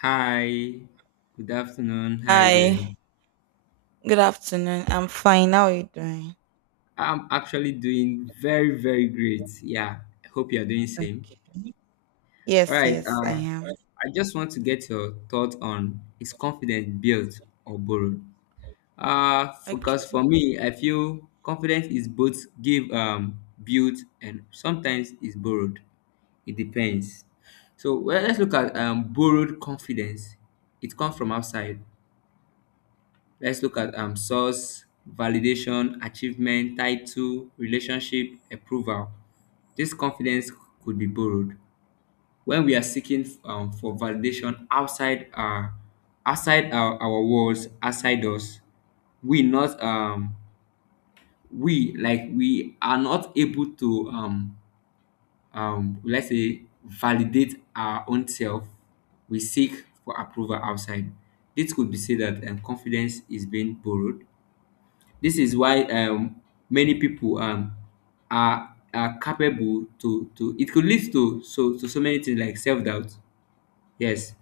Hi, good afternoon. How are you Hi, doing? good afternoon. I'm fine. How are you doing? I'm actually doing very, very great. Yeah, I hope you're doing same. Okay. All Yes, right, yes, I am. I just want to get your thought on is confidence built or borrowed? Because Okay. for me, I feel confidence is both give, built, and sometimes is borrowed. It depends. So well, let's look at borrowed confidence. It comes from outside. Let's look at source, validation, achievement, title, relationship, approval. This confidence could be borrowed when we are seeking for validation outside our walls, outside us. We not um we like we are not able to let's say validate our own self. We seek for approval outside. This could be said that confidence is being borrowed. This is why many people are capable to it could lead to so many things like self doubt. Yes,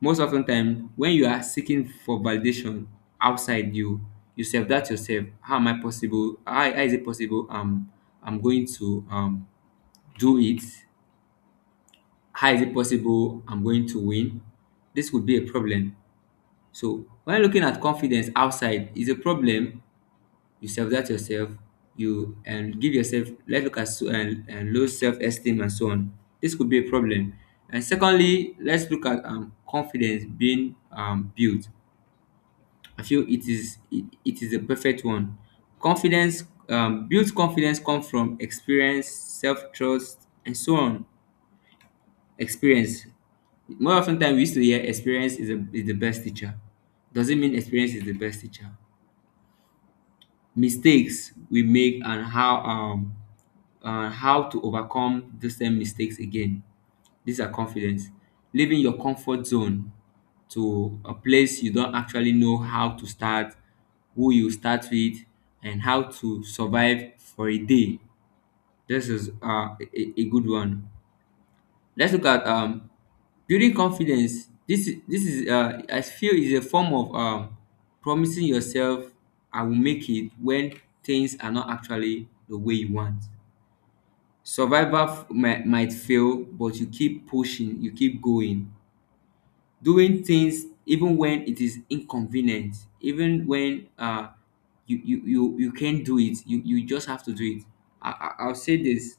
most often time when you are seeking for validation outside you, you self doubt yourself. How am I possible? How is it possible? I'm going to do it. How is it possible? I'm going to win. This would be a problem. So when looking at confidence outside is a problem, you self-doubt yourself, you and give yourself, let's look at so, and low self-esteem and so on. This could be a problem. And secondly, let's look at confidence being built. I feel it is it is the perfect one. Confidence built confidence comes from experience, self-trust, and so on. Experience, more often than we used to hear, experience is, a, is the best teacher. Doesn't mean experience is the best teacher. Mistakes we make and how to overcome the same mistakes again. These are confidence. Leaving your comfort zone to a place you don't actually know how to start, who you start with, and how to survive for a day. This is a, a good one. Let's look at building confidence. This is I feel is a form of promising yourself I will make it when things are not actually the way you want. Might fail, but you keep pushing, you keep going, doing things even when it is inconvenient, even when you can't do it, you just have to do it. I'll say this.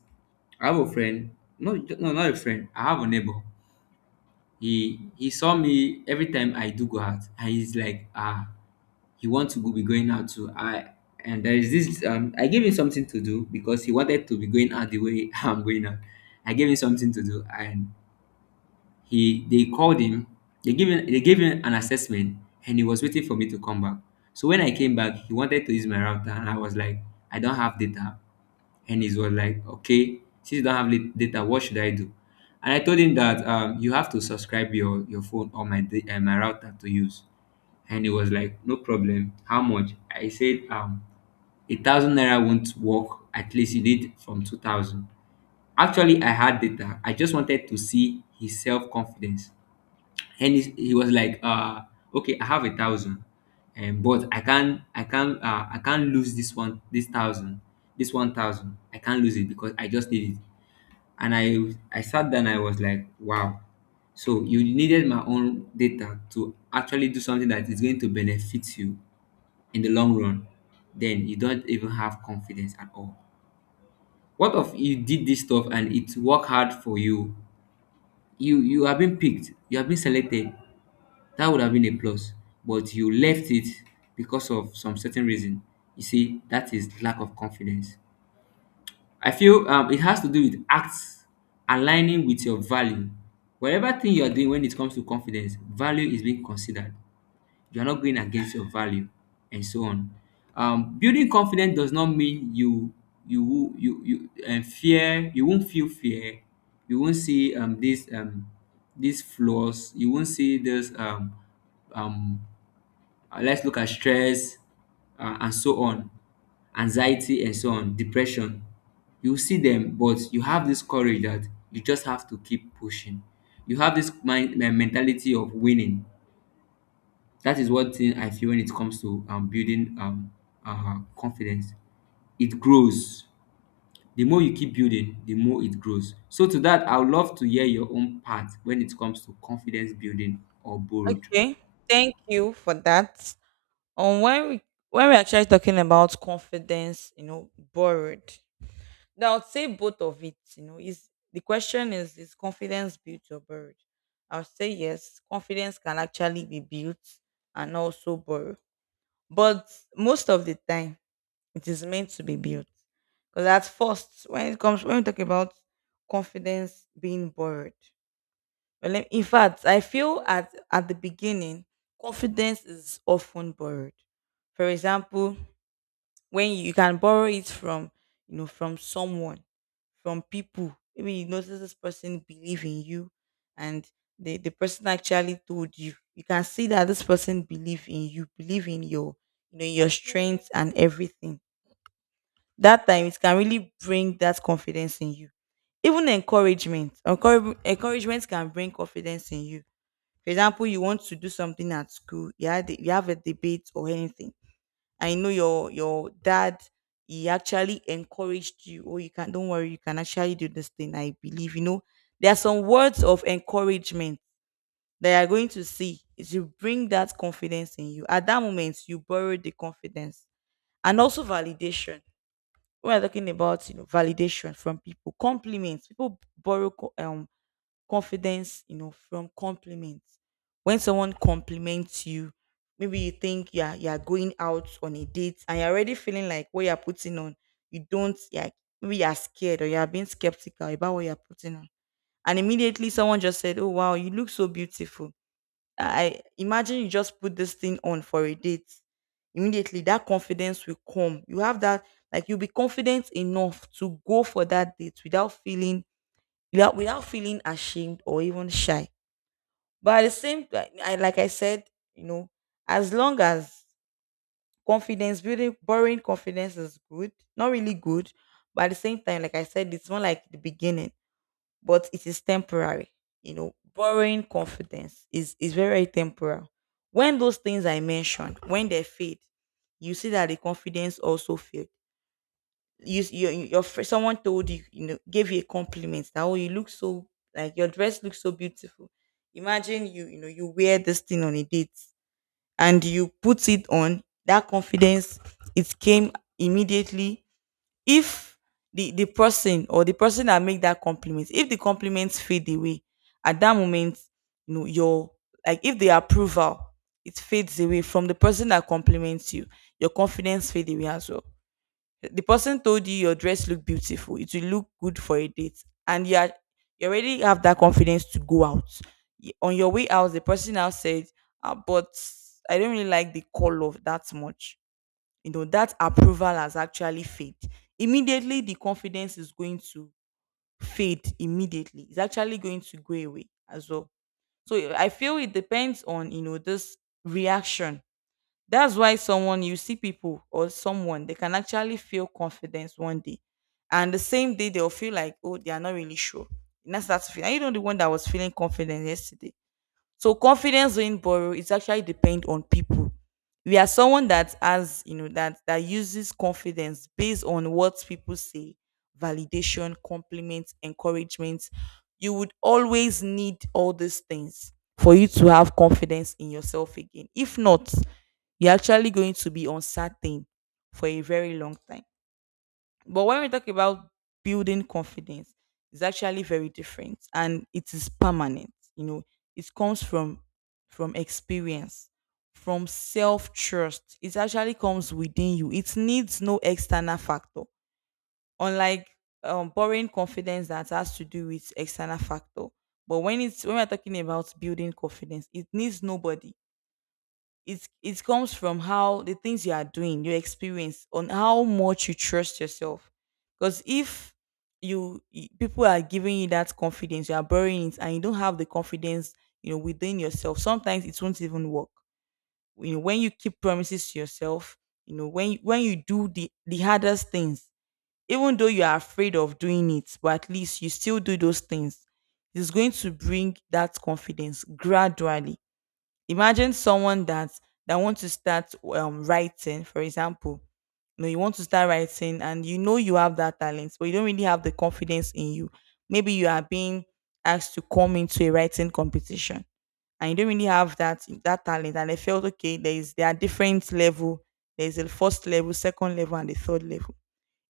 I have a friend, no, no, not a friend, I have a neighbor. He saw me every time I do go out, and he's like, ah, he wants to go be going out too. I and there is this I gave him something to do because he wanted to be going out the way I'm going out. I gave him something to do, and he they called him. They gave him an assessment, and he was waiting for me to come back. So when I came back, he wanted to use my router, and I was like, I don't have data. And he was like, okay, since you don't have data, what should I do? And I told him that you have to subscribe your phone or my my router to use. And he was like, no problem. How much? I said, 1,000 naira won't work. At least you need from 2,000. Actually, I had data. I just wanted to see his self confidence. And he was like okay, I have 1,000, and but I can't lose this one, this 1,000, this 1,000. I can't lose it because I just need it. And I sat down, I was like, wow, so you needed my own data to actually do something that is going to benefit you in the long run, then you don't even have confidence at all. What if you did this stuff and it worked hard for you? You have been picked, you have been selected. That would have been a plus, but you left it because of some certain reason. You see, that is lack of confidence. I feel it has to do with acts aligning with your value. Whatever thing you are doing when it comes to confidence, value is being considered. You are not going against your value, and so on. Building confidence does not mean you and fear. You won't feel fear. You won't see these flaws. You won't see this um let's look at stress and so on, anxiety and so on, depression. You see them, but you have this courage that you just have to keep pushing. You have this mind mentality of winning. That is one thing I feel when it comes to building confidence. It grows. The more you keep building, the more it grows. So to that, I would love to hear your own part when it comes to confidence building or bold. Okay. Thank you for that. Um, when we when we're actually talking about confidence, you know, borrowed. Now I would say both of it, you know, is the question is confidence built or borrowed? I would say yes, confidence can actually be built and also borrowed. But most of the time it is meant to be built. Because at first, when it comes when we talk about confidence being borrowed, well, in fact, I feel at the beginning, confidence is often borrowed. For example, when you can borrow it from, you know, from someone, from people. Maybe you notice this person believe in you, and the person actually told you. You can see that this person believe in you, believe in your, you know, your strength and everything. That time it can really bring that confidence in you. Even encouragement, encouragement can bring confidence in you. For example, you want to do something at school. You had you have a debate or anything. I know your dad, he actually encouraged you. Oh, you can, don't worry, you can actually do this thing. I believe, you know, there are some words of encouragement that you are going to see. It will bring that confidence in you. At that moment, you borrow the confidence. And also validation. When we're talking about, you know, validation from people, compliments. People borrow confidence, you know, from compliments. When someone compliments you, maybe you think, yeah, you're going out on a date and you're already feeling like what you're putting on, you don't, yeah, maybe you're scared or you're being skeptical about what you're putting on, and immediately someone just said, "Oh wow, you look so beautiful." I imagine you just put this thing on for a date. Immediately that confidence will come. You have that, you'll be confident enough to go for that date without feeling, without feeling ashamed or even shy. But at the same, like I said, you know, as long as confidence building borrowing confidence is good, not really good, but at the same time, like I said, it's more like the beginning, but it is temporary. You know, borrowing confidence is very, very temporal. When those things I mentioned, when they fade, you see that the confidence also fade. You, s- your fr- Someone told you, you know, gave you a compliment that, oh, you look so, like, your dress looks so beautiful. Imagine you, you know, you wear this thing on a date and you put it on. That confidence, it came immediately. If the person that make that compliment, if the compliments fade away at that moment, you know, your, like, if the approval, it fades away from the person that compliments you, your confidence fade away as well. The person told you your dress look beautiful, it will look good for a date, and you are, you already have that confidence to go out. On your way out, the person now said, ah, but I don't really like the color that much. You know that approval has actually fade. Immediately the confidence is going to fade. Immediately it's actually going to go away as well. So, eh, I feel it depends on, you know, this reaction. That's why someone, you see, people or someone, they can actually feel confidence one day and the same day they'll feel like, oh, they are not really sure. And that's and, you know, the one that was feeling confident yesterday. So confidence in borrow, it's actually depend on people. We are someone that has, you know, that uses confidence based on what people say, validation, compliment, encouragement. You would always need all these things for you to have confidence in yourself again. If not, you're actually going to be uncertain for a very long time. But when we talk about building confidence, it's actually very different and it is permanent. You know, it comes from experience, from self-trust. It actually comes within you. It needs no external factor. Unlike borrowing confidence, that has to do with external factor. But when it's when we're talking about building confidence, it needs nobody. It comes from how the things you are doing, your experience, on how much you trust yourself. Because if you, people are giving you that confidence, you are borrowing it, and you don't have the confidence, you know, within yourself. Sometimes it won't even work. You know, when you keep promises to yourself, you know, when you do the hardest things, even though you are afraid of doing it, but at least you still do those things. It's going to bring that confidence gradually. Imagine someone that wants to start writing, for example. You know, you want to start writing and you know you have that talent, but you don't really have the confidence in you. Maybe you are being asked to come into a writing competition and you don't really have that talent. And I felt, okay, there are different level. There is a first level, second level, and the third level.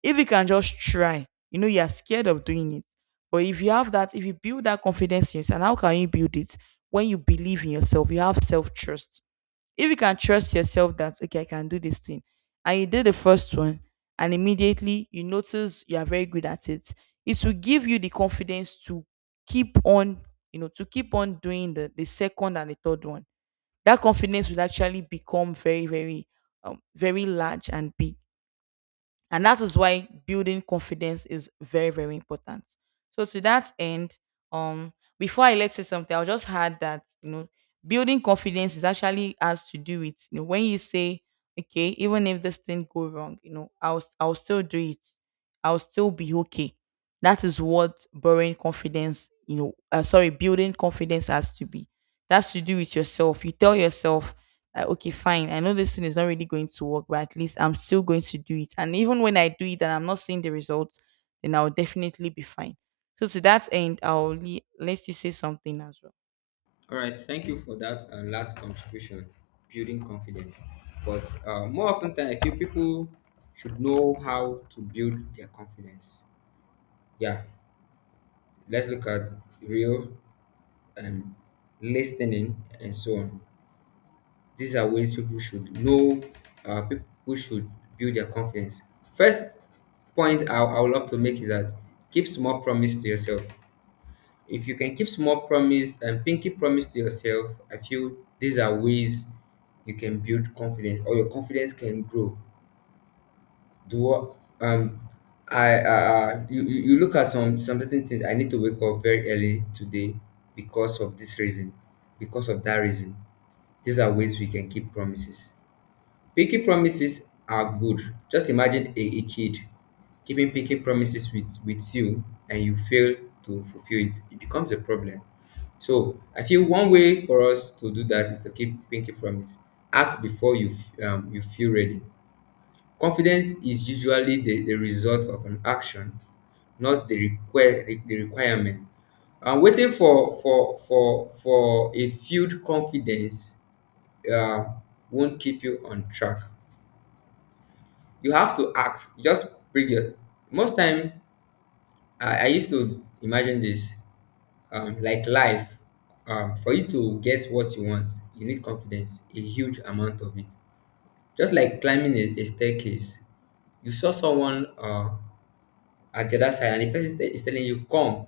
If you can just try, you know, you're scared of doing it. But if you have that, if you build that confidence in yourself, and how can you build it? When you believe in yourself, you have self trust. If you can trust yourself that, okay, I can do this thing, and you did the first one, and immediately you notice you are very good at it, it will give you the confidence to keep on, you know, to keep on doing the second and the third one. That confidence will actually become very large and big. And that is why building confidence is very, very important. So to that end, um, before I let say something, I'll just add that, you know, building confidence is actually has to do with, you know, when you say, okay, even if this thing go wrong, you know, I'll still do it. I'll still be okay. That is what borrowing confidence, you know, sorry, building confidence has to be. That's to do with yourself. You tell yourself, like, okay, fine. I know this thing is not really going to work, but at least I'm still going to do it. And even when I do it and I'm not seeing the results, then I'll definitely be fine. So to that end, I'll let you say something as well. All right, thank you for that last contribution, building confidence. But more often than I feel people should know how to build their confidence. Yeah, let's look at real and listening and so on. These are ways people should know. People should build their confidence. First point I would love to make is that keep small promise to yourself. If you can keep small promise and pinky promise to yourself, I feel these are ways you can build confidence or your confidence can grow. Do what um I you look at some certain things. I need to wake up very early today because of this reason, because of that reason. These are ways we can keep promises. Picky promises are good. Just imagine a kid keeping picky promises with you and you fail to fulfill it. It becomes a problem. So I feel one way for us to do that is to keep pinky promise. Act before you you feel ready. Confidence is usually the result of an action, not the require the requirement. I'm waiting for a field confidence uh, won't keep you on track. You have to ask. Just bring your. Most time, I used to imagine this, like life. For you to get what you want, you need confidence, a huge amount of it. Just like climbing a staircase, you saw someone at the other side, and the person is telling you come,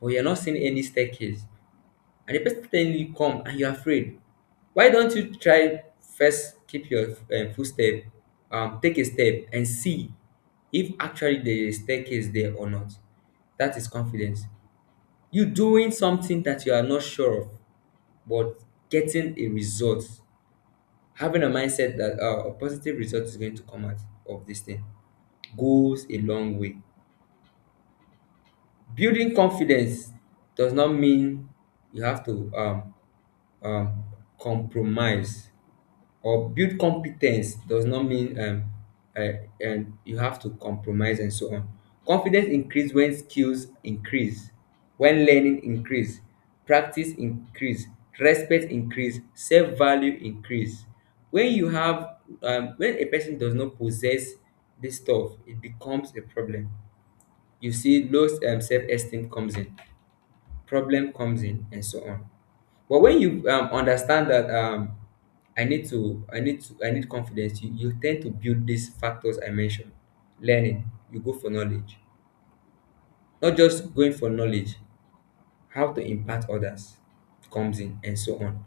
but you're not seeing any staircase, and the person is telling you come, and you're afraid. Why don't you try first keep your footstep, take a step and see if actually there is a staircase there or not. That is confidence, you doing something that you are not sure of, but getting a result, having a mindset that a positive result is going to come out of this thing goes a long way. Building confidence does not mean you have to um, compromise, or build competence does not mean uh, you have to compromise and so on. Confidence increase when skills increase, when learning increase, practice increase, respect increase, self value increase. When you have, when a person does not possess this stuff, it becomes a problem. You see, low self esteem comes in, problem comes in, and so on. But when you understand that I need confidence. You tend to build these factors I mentioned. Learning, you go for knowledge. Not just going for knowledge, how to impact others comes in and so on.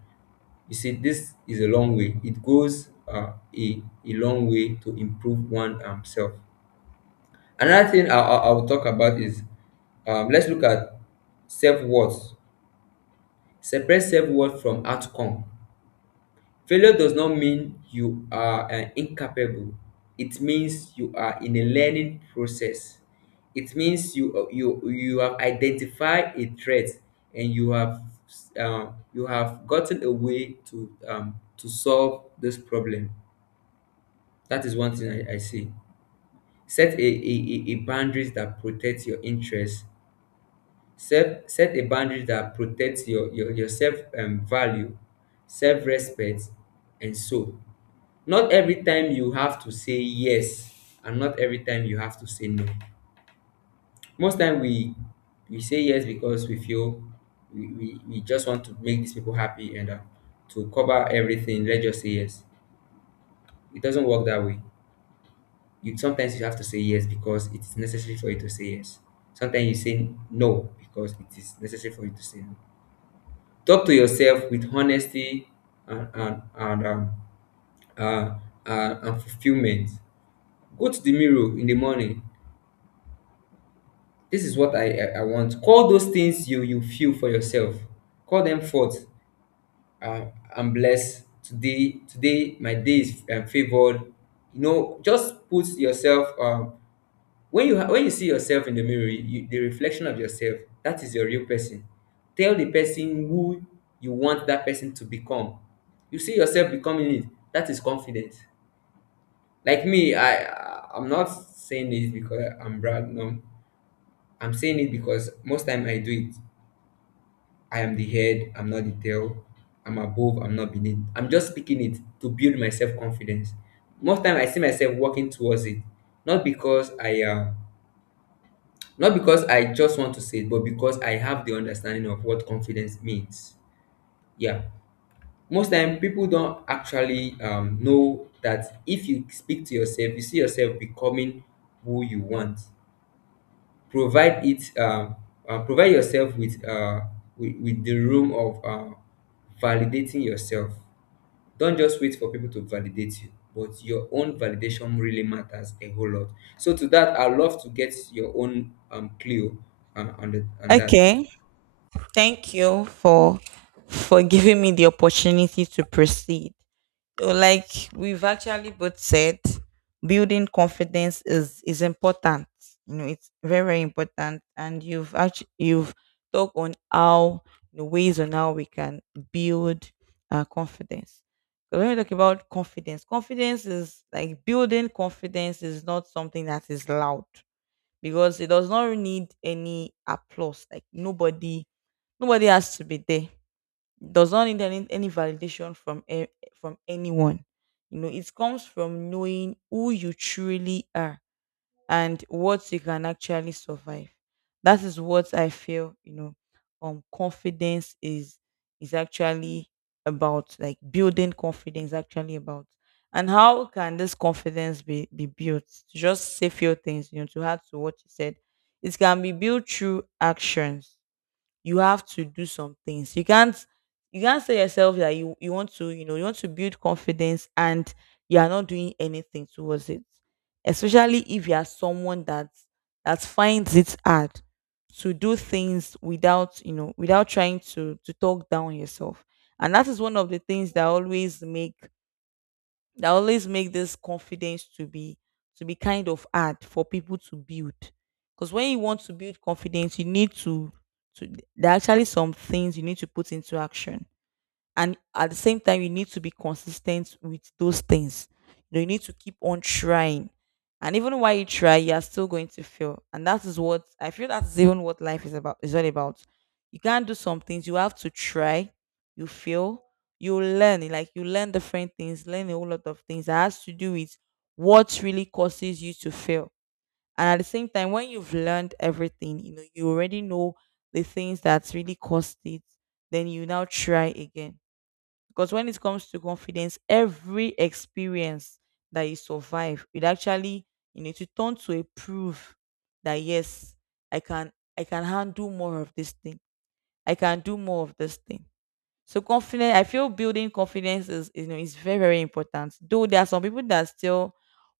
You see, this is a long way. It goes a long way to improve one self. Another thing I will talk about is let's look at self-worth. Separate self-worth from outcome. Failure does not mean you are incapable. It means you are in a learning process. It means you you have identified a threat and you have gotten a way to solve this problem. That is one thing I see. Set a boundaries that protects your interests. Set a boundary that protects your, your self value, self respect, and so, not every time you have to say yes and not every time you have to say no. Most time we say yes because we feel we just want to make these people happy, and to cover everything let's just say yes. It doesn't work that way. You, sometimes you have to say yes because it is necessary for you to say yes. Sometimes you say no because it is necessary for you to say no. Talk to yourself with honesty and and, and um, uh, and fulfillment. Go to the mirror in the morning. This is what I want. Call those things you feel for yourself. Call them forth. Uh, I'm blessed today. Today my day is favored. You know, just put yourself. When you see yourself in the mirror, you, the reflection of yourself, that is your real person. Tell the person who you want that person to become. You see yourself becoming it. That is confidence. Like me, I'm not saying it because I'm brag. No, I'm saying it because most time I do it. I am the head, I'm not the tail. I'm above, I'm not beneath. I'm just speaking it to build my self confidence. Most time I see myself walking towards it, not because I am, not because I just want to say it, but because I have the understanding of what confidence means. Yeah, most time people don't actually know that if you speak to yourself, you see yourself becoming who you want. Provide it provide yourself with with the room of validating yourself. Don't just wait for people to validate you, but your own validation really matters a whole lot. So to that, I'd love to get your own clue on the on that. Okay. Thank you for giving me the opportunity to proceed. So like we've actually both said, building confidence is important. You know, it's very, very important. And you've actually you've talked on how the ways on how we can build confidence. So when we talk about confidence, confidence is, like, building confidence is not something that is loud because it does not need any applause. Like nobody, nobody has to be there. Does not need any validation from from anyone. You know, it comes from knowing who you truly are and what you can actually survive. That is what I feel. You know, confidence is actually about, like, building confidence actually about, and how can this confidence be built? To just say few things, you know, to add to what you said, it can be built through actions. You have to do some things. You can't, you can't say yourself that you want to, you know, you want to build confidence and you are not doing anything towards it. Especially if you are someone that finds it hard to do things without, you know, without trying to talk down yourself. And that is one of the things that always make this confidence to be kind of hard for people to build, because when you want to build confidence you need to there are actually some things you need to put into action, and at the same time you need to be consistent with those things. You know, you need to keep on trying, and even while you try you are still going to fail. And that is what I feel, that is even what life is about, is all about. You can't do some things, you have to try, you fail, you learn. Like you learn different things, learn a whole lot of things that has to do with what really causes you to fail. And at the same time, when you've learned everything, you know, you already know the things that really caused it, then you now try again. Because when it comes to confidence, every experience that you survive, it actually, you know, to turn to a proof that yes, I can, I can handle more of this thing. I can do more of this thing. So confidence, I feel building confidence is, you know, is very, very important. Though there are some people that still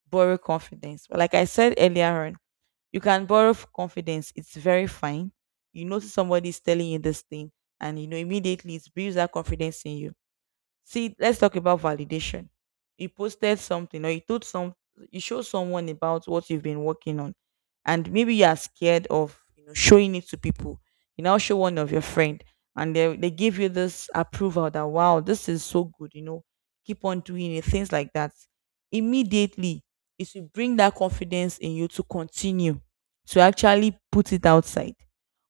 borrow confidence, but like I said earlier on, you can borrow confidence. It's very fine. You notice somebody is telling you this thing, and you know immediately it builds that confidence in you. See, let's talk about validation. You posted something, or you told some you show someone about what you've been working on, and maybe you are scared of, you know, showing it to people. You now show one of your friend, and they give you this approval that wow, this is so good, you know, keep on doing it, things like that. Immediately it will bring that confidence in you to continue, to actually put it outside.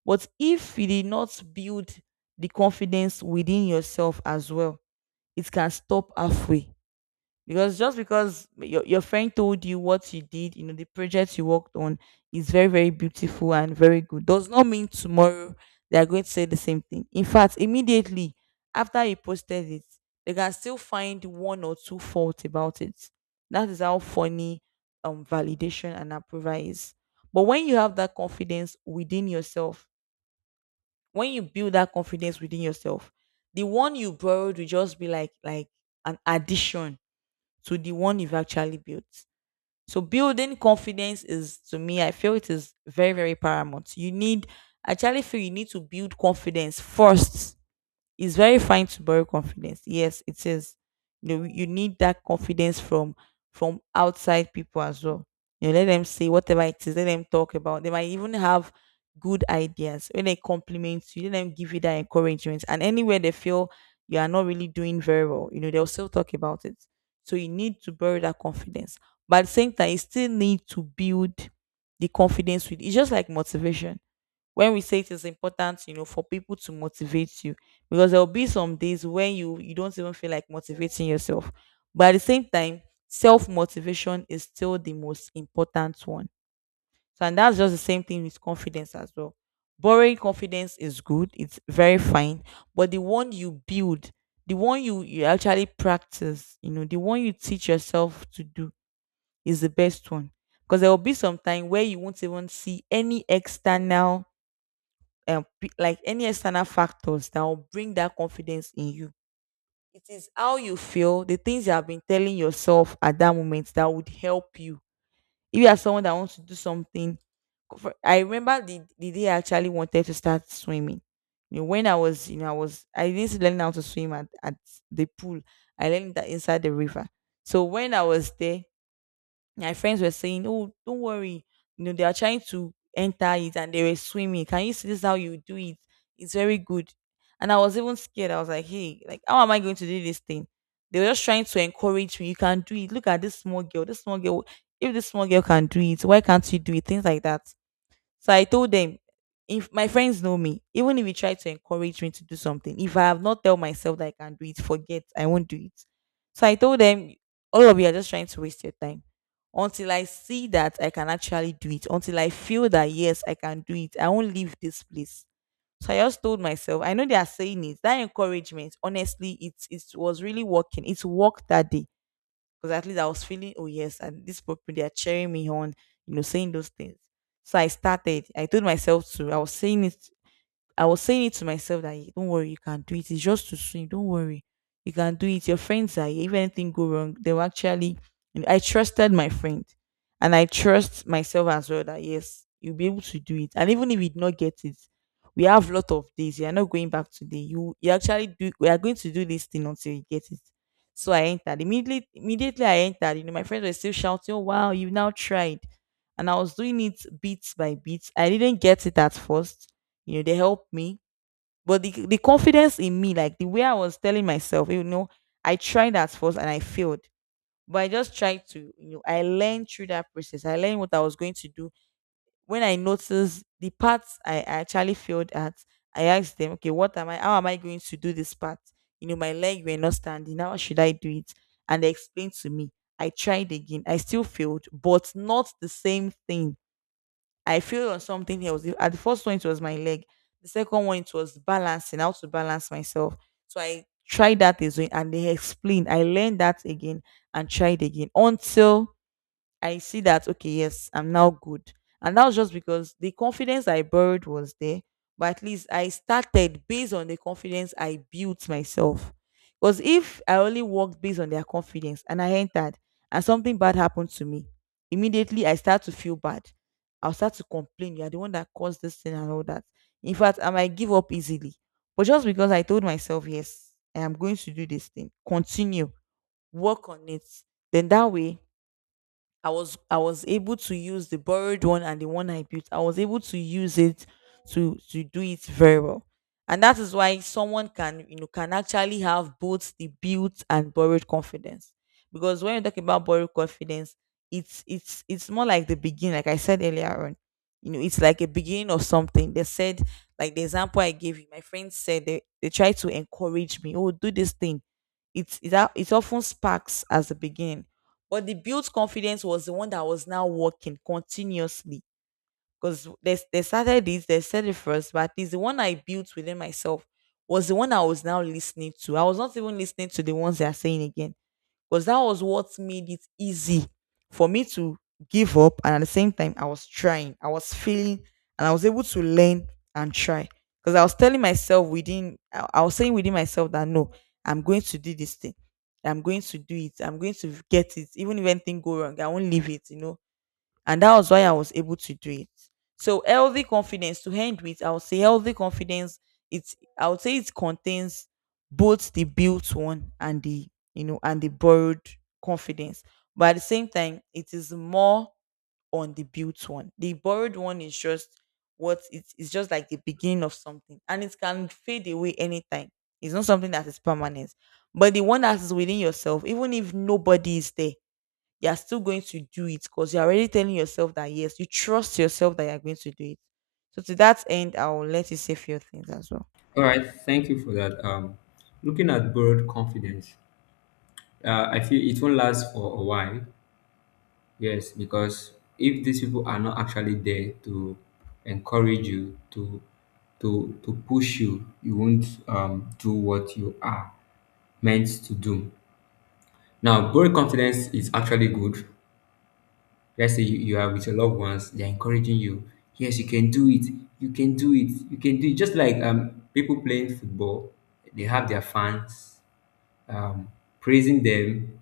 But if you did not build the confidence within yourself as well, it can stop halfway. Because just because your friend told you what you did, you know, the project you worked on is very, very beautiful and very good, does not mean tomorrow they are going to say the same thing. In fact, immediately after you posted it, they can still find one or two faults about it. That is how funny validation and approval is. But when you have that confidence within yourself, when you build that confidence within yourself, the one you borrowed will just be like an addition to the one you've actually built. So building confidence is, to me, I feel it is very, very paramount. You need, I actually feel you need to build confidence first. It's very fine to borrow confidence. Yes, it is. You know, you need that confidence from outside people as well. You know, let them say whatever it is. Let them talk about. They might even have good ideas. When they compliment you, let them give you that encouragement. And anywhere they feel you are not really doing very well, you know, they'll still talk about it. So you need to borrow that confidence. But at the same time, you still need to build the confidence with. It's just like motivation, when we say it is important, you know, for people to motivate you, because there will be some days when you don't even feel like motivating yourself. But at the same time, self motivation is still the most important one. So and that's just the same thing with confidence as well. Borrowing confidence is good, it's very fine, but the one you build, the one you you actually practice, you know, the one you teach yourself to do is the best one. Because there will be some time where you won't even see any external like any external factors that will bring that confidence in you. It is how you feel, the things you have been telling yourself at that moment that would help you. If you are someone that wants to do something, I remember the day I actually wanted to start swimming. You know, when I was, you know, I was, I didn't learn how to swim at the pool. I learned that inside the river. So when I was there, my friends were saying, "Oh, don't worry, you know they are trying to enter it," and they were swimming. "Can you see this? How you do it? It's very good." And I was even scared. I was like, "Hey, like how am I going to do this thing?" They were just trying to encourage me. "You can do it. Look at this small girl. This small girl. If this small girl can do it, why can't you do it?" Things like that. So I told them, if my friends know me, even if you try to encourage me to do something, if I have not tell myself that I can do it, forget, I won't do it. So I told them, all of you are just trying to waste your time. Until I see that I can actually do it, until I feel that yes, I can do it, I won't leave this place. So I just told myself, I know they are saying it. That encouragement, honestly, it was really working. It worked that day because at least I was feeling, oh yes, and this people they are cheering me on, you know, saying those things. So I started. I told myself to. I was saying it to myself that "Hey, don't worry, you can do it. It's just too soon. Don't worry, you can do it. Your friends are here. If anything go wrong, they will actually." And I trusted my friend, and I trust myself as well that yes, you'll be able to do it. And even if you did not get it, we have lot of days. You are not going back today. You actually do. We are going to do this thing until you get it. So I entered immediately. Immediately I entered. You know, my friends were still shouting, "Oh, wow, you've now tried!" And I was doing it bit by bit. I didn't get it at first, you know, they helped me. But the confidence in me, like the way I was telling myself, you know, I tried at first and I failed, but I just tried to, you know, I learned through that process, I learned what I was going to do. When I noticed the parts I actually failed at, I asked them, okay, what am I how am I going to do this part? You know, my leg were not standing, how should I do it? And they explained to me. I tried again, I still failed, but not the same thing. I failed on something else. At the first one, it was my leg. The second one, it was balancing, how to balance myself. So I tried that as well, and they explained. I learned that again and tried again until I see that okay, yes, I'm now good. And that was just because the confidence I borrowed was there, but at least I started based on the confidence I built myself. Because if I only worked based on their confidence, and I entered, and something bad happened to me, immediately I start to feel bad. I'll start to complain. You're the one that caused this thing and all that. In fact, I might give up easily. But just because I told myself, yes, I am going to do this thing, continue, work on it, then that way I was able to use the borrowed one and the one I built. I was able to use it to do it very well. And that is why someone can, you know, can actually have both the built and borrowed confidence. Because when you talk about borrowed confidence, it's more like the beginning, like I said earlier on. You know, it's like a beginning of something. They said, like the example I gave you, my friends said they tried to encourage me, oh, do this thing. It's often sparks as a beginning, but the built confidence was the one that was now working continuously. Because they started this, they said it first, but at least the one I built within myself was the one I was now listening to. I was not even listening to the ones they are saying again, because that was what made it easy for me to give up. And at the same time, I was trying, I was feeling, and I was able to learn and try. Because I was telling myself within, I was saying within myself that no, I'm going to do this thing. I'm going to do it. I'm going to get it. Even if anything go wrong, I won't leave it. You know, and that was why I was able to do it. So healthy confidence, to end with, I would say healthy confidence, it's I would say it contains both the built one and the, you know, and the borrowed confidence. But at the same time, it is more on the built one. The borrowed one is just what it is, just like the beginning of something, and it can fade away anytime. It's not something that is permanent. But the one that is within yourself, even if nobody is there, you're still going to do it because you're already telling yourself that yes, you trust yourself that you're going to do it. So to that end, I will let you say few things as well. All right, thank you for that. Looking at borrowed confidence, I feel it won't last for a while. Yes, because if these people are not actually there to encourage you, to to push you, you won't do what you are meant to do. Now, growing confidence is actually good. Let's say you are with your loved ones, they're encouraging you. Yes, you can do it. You can do it. You can do it. Just like people playing football, they have their fans um, praising them,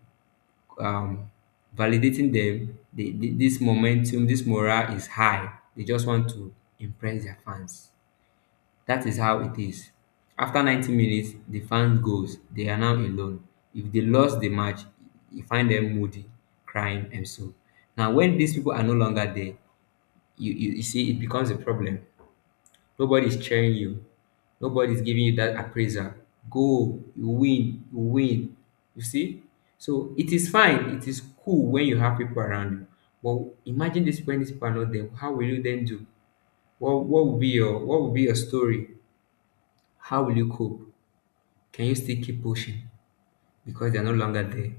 um, validating them. This momentum, this morale is high. They just want to impress their fans. That is how it is. After 90 minutes, the fans goes. They are now alone. If they lost the match, you find them moody, crying, and so. Now, when these people are no longer there, you see it becomes a problem. Nobody's cheering you. Nobody's giving you that appraisal. Go, you win, you win. You see? So it is fine, it is cool when you have people around you. But imagine this when these people are not there. How will you then do? What will be your, what will be your story? How will you cope? Can you still keep pushing? Because they're no longer there.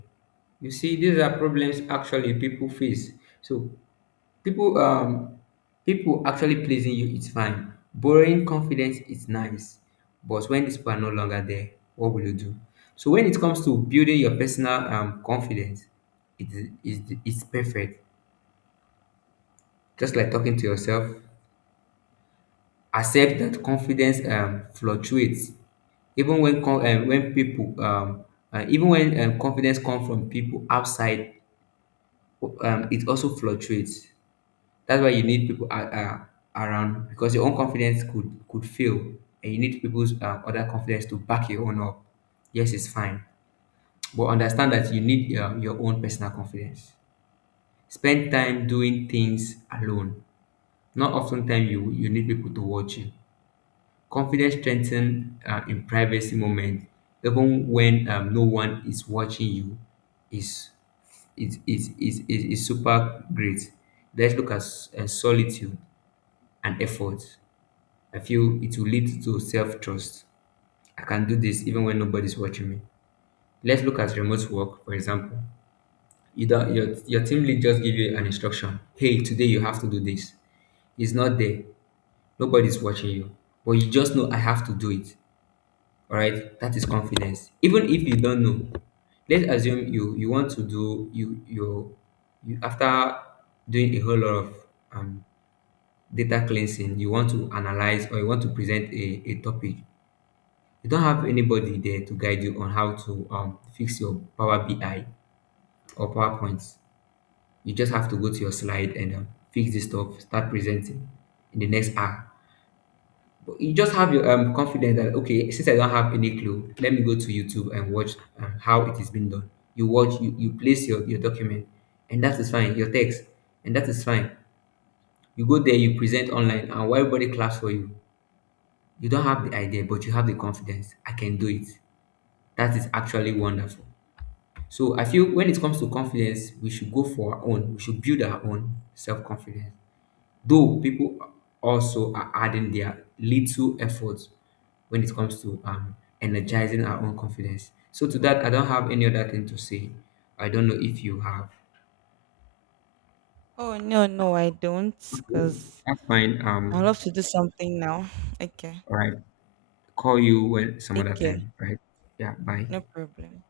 You see, these are problems actually people face. So, People um people actually pleasing you is fine. Borrowing confidence is nice. But when these people are no longer there, what will you do? So when it comes to building your personal confidence, it's perfect. Just like talking to yourself, accept that confidence fluctuates. Even when con- um, when people um even when confidence comes from people outside, it also fluctuates. That's why you need people are, around, because your own confidence could fail, and you need people's other confidence to back your own up. Yes, it's fine, but understand that you need your own personal confidence. Spend time doing things alone. Not often time you need people to watch you. Confidence strengthen in privacy moment, even when no one is watching you, is is super great. Let's look at solitude and effort. I feel it will lead to self trust. I can do this even when nobody's watching me. Let's look at remote work, for example. Either your team lead just give you an instruction. Hey, today you have to do this. It's not there. Nobody's watching you. But you just know I have to do it. Alright? That is confidence. Even if you don't know. Let's assume you you want to do you you, you, after doing a whole lot of um, data cleansing, you want to analyze or you want to present a topic. You don't have anybody there to guide you on how to fix your Power BI or PowerPoint. You just have to go to your slide and fix this stuff, start presenting in the next hour. But you just have your confidence that, okay, since I don't have any clue, let me go to YouTube and watch how it is being done. You watch, you place your document, and that is fine, your text, and that is fine. You go there, you present online, and while everybody claps for you. You don't have the idea, but you have the confidence. I can do it. That is actually wonderful. So I feel when it comes to confidence, we should go for our own. We should build our own self confidence. Though people also are adding their little efforts when it comes to energizing our own confidence. So to that, I don't have any other thing to say. I don't know if you have. Oh no, no, I don't, Okay, because that's fine. I love to do something now. Okay, All right. Call you when some take other care, time. Right? Yeah. Bye. no problem.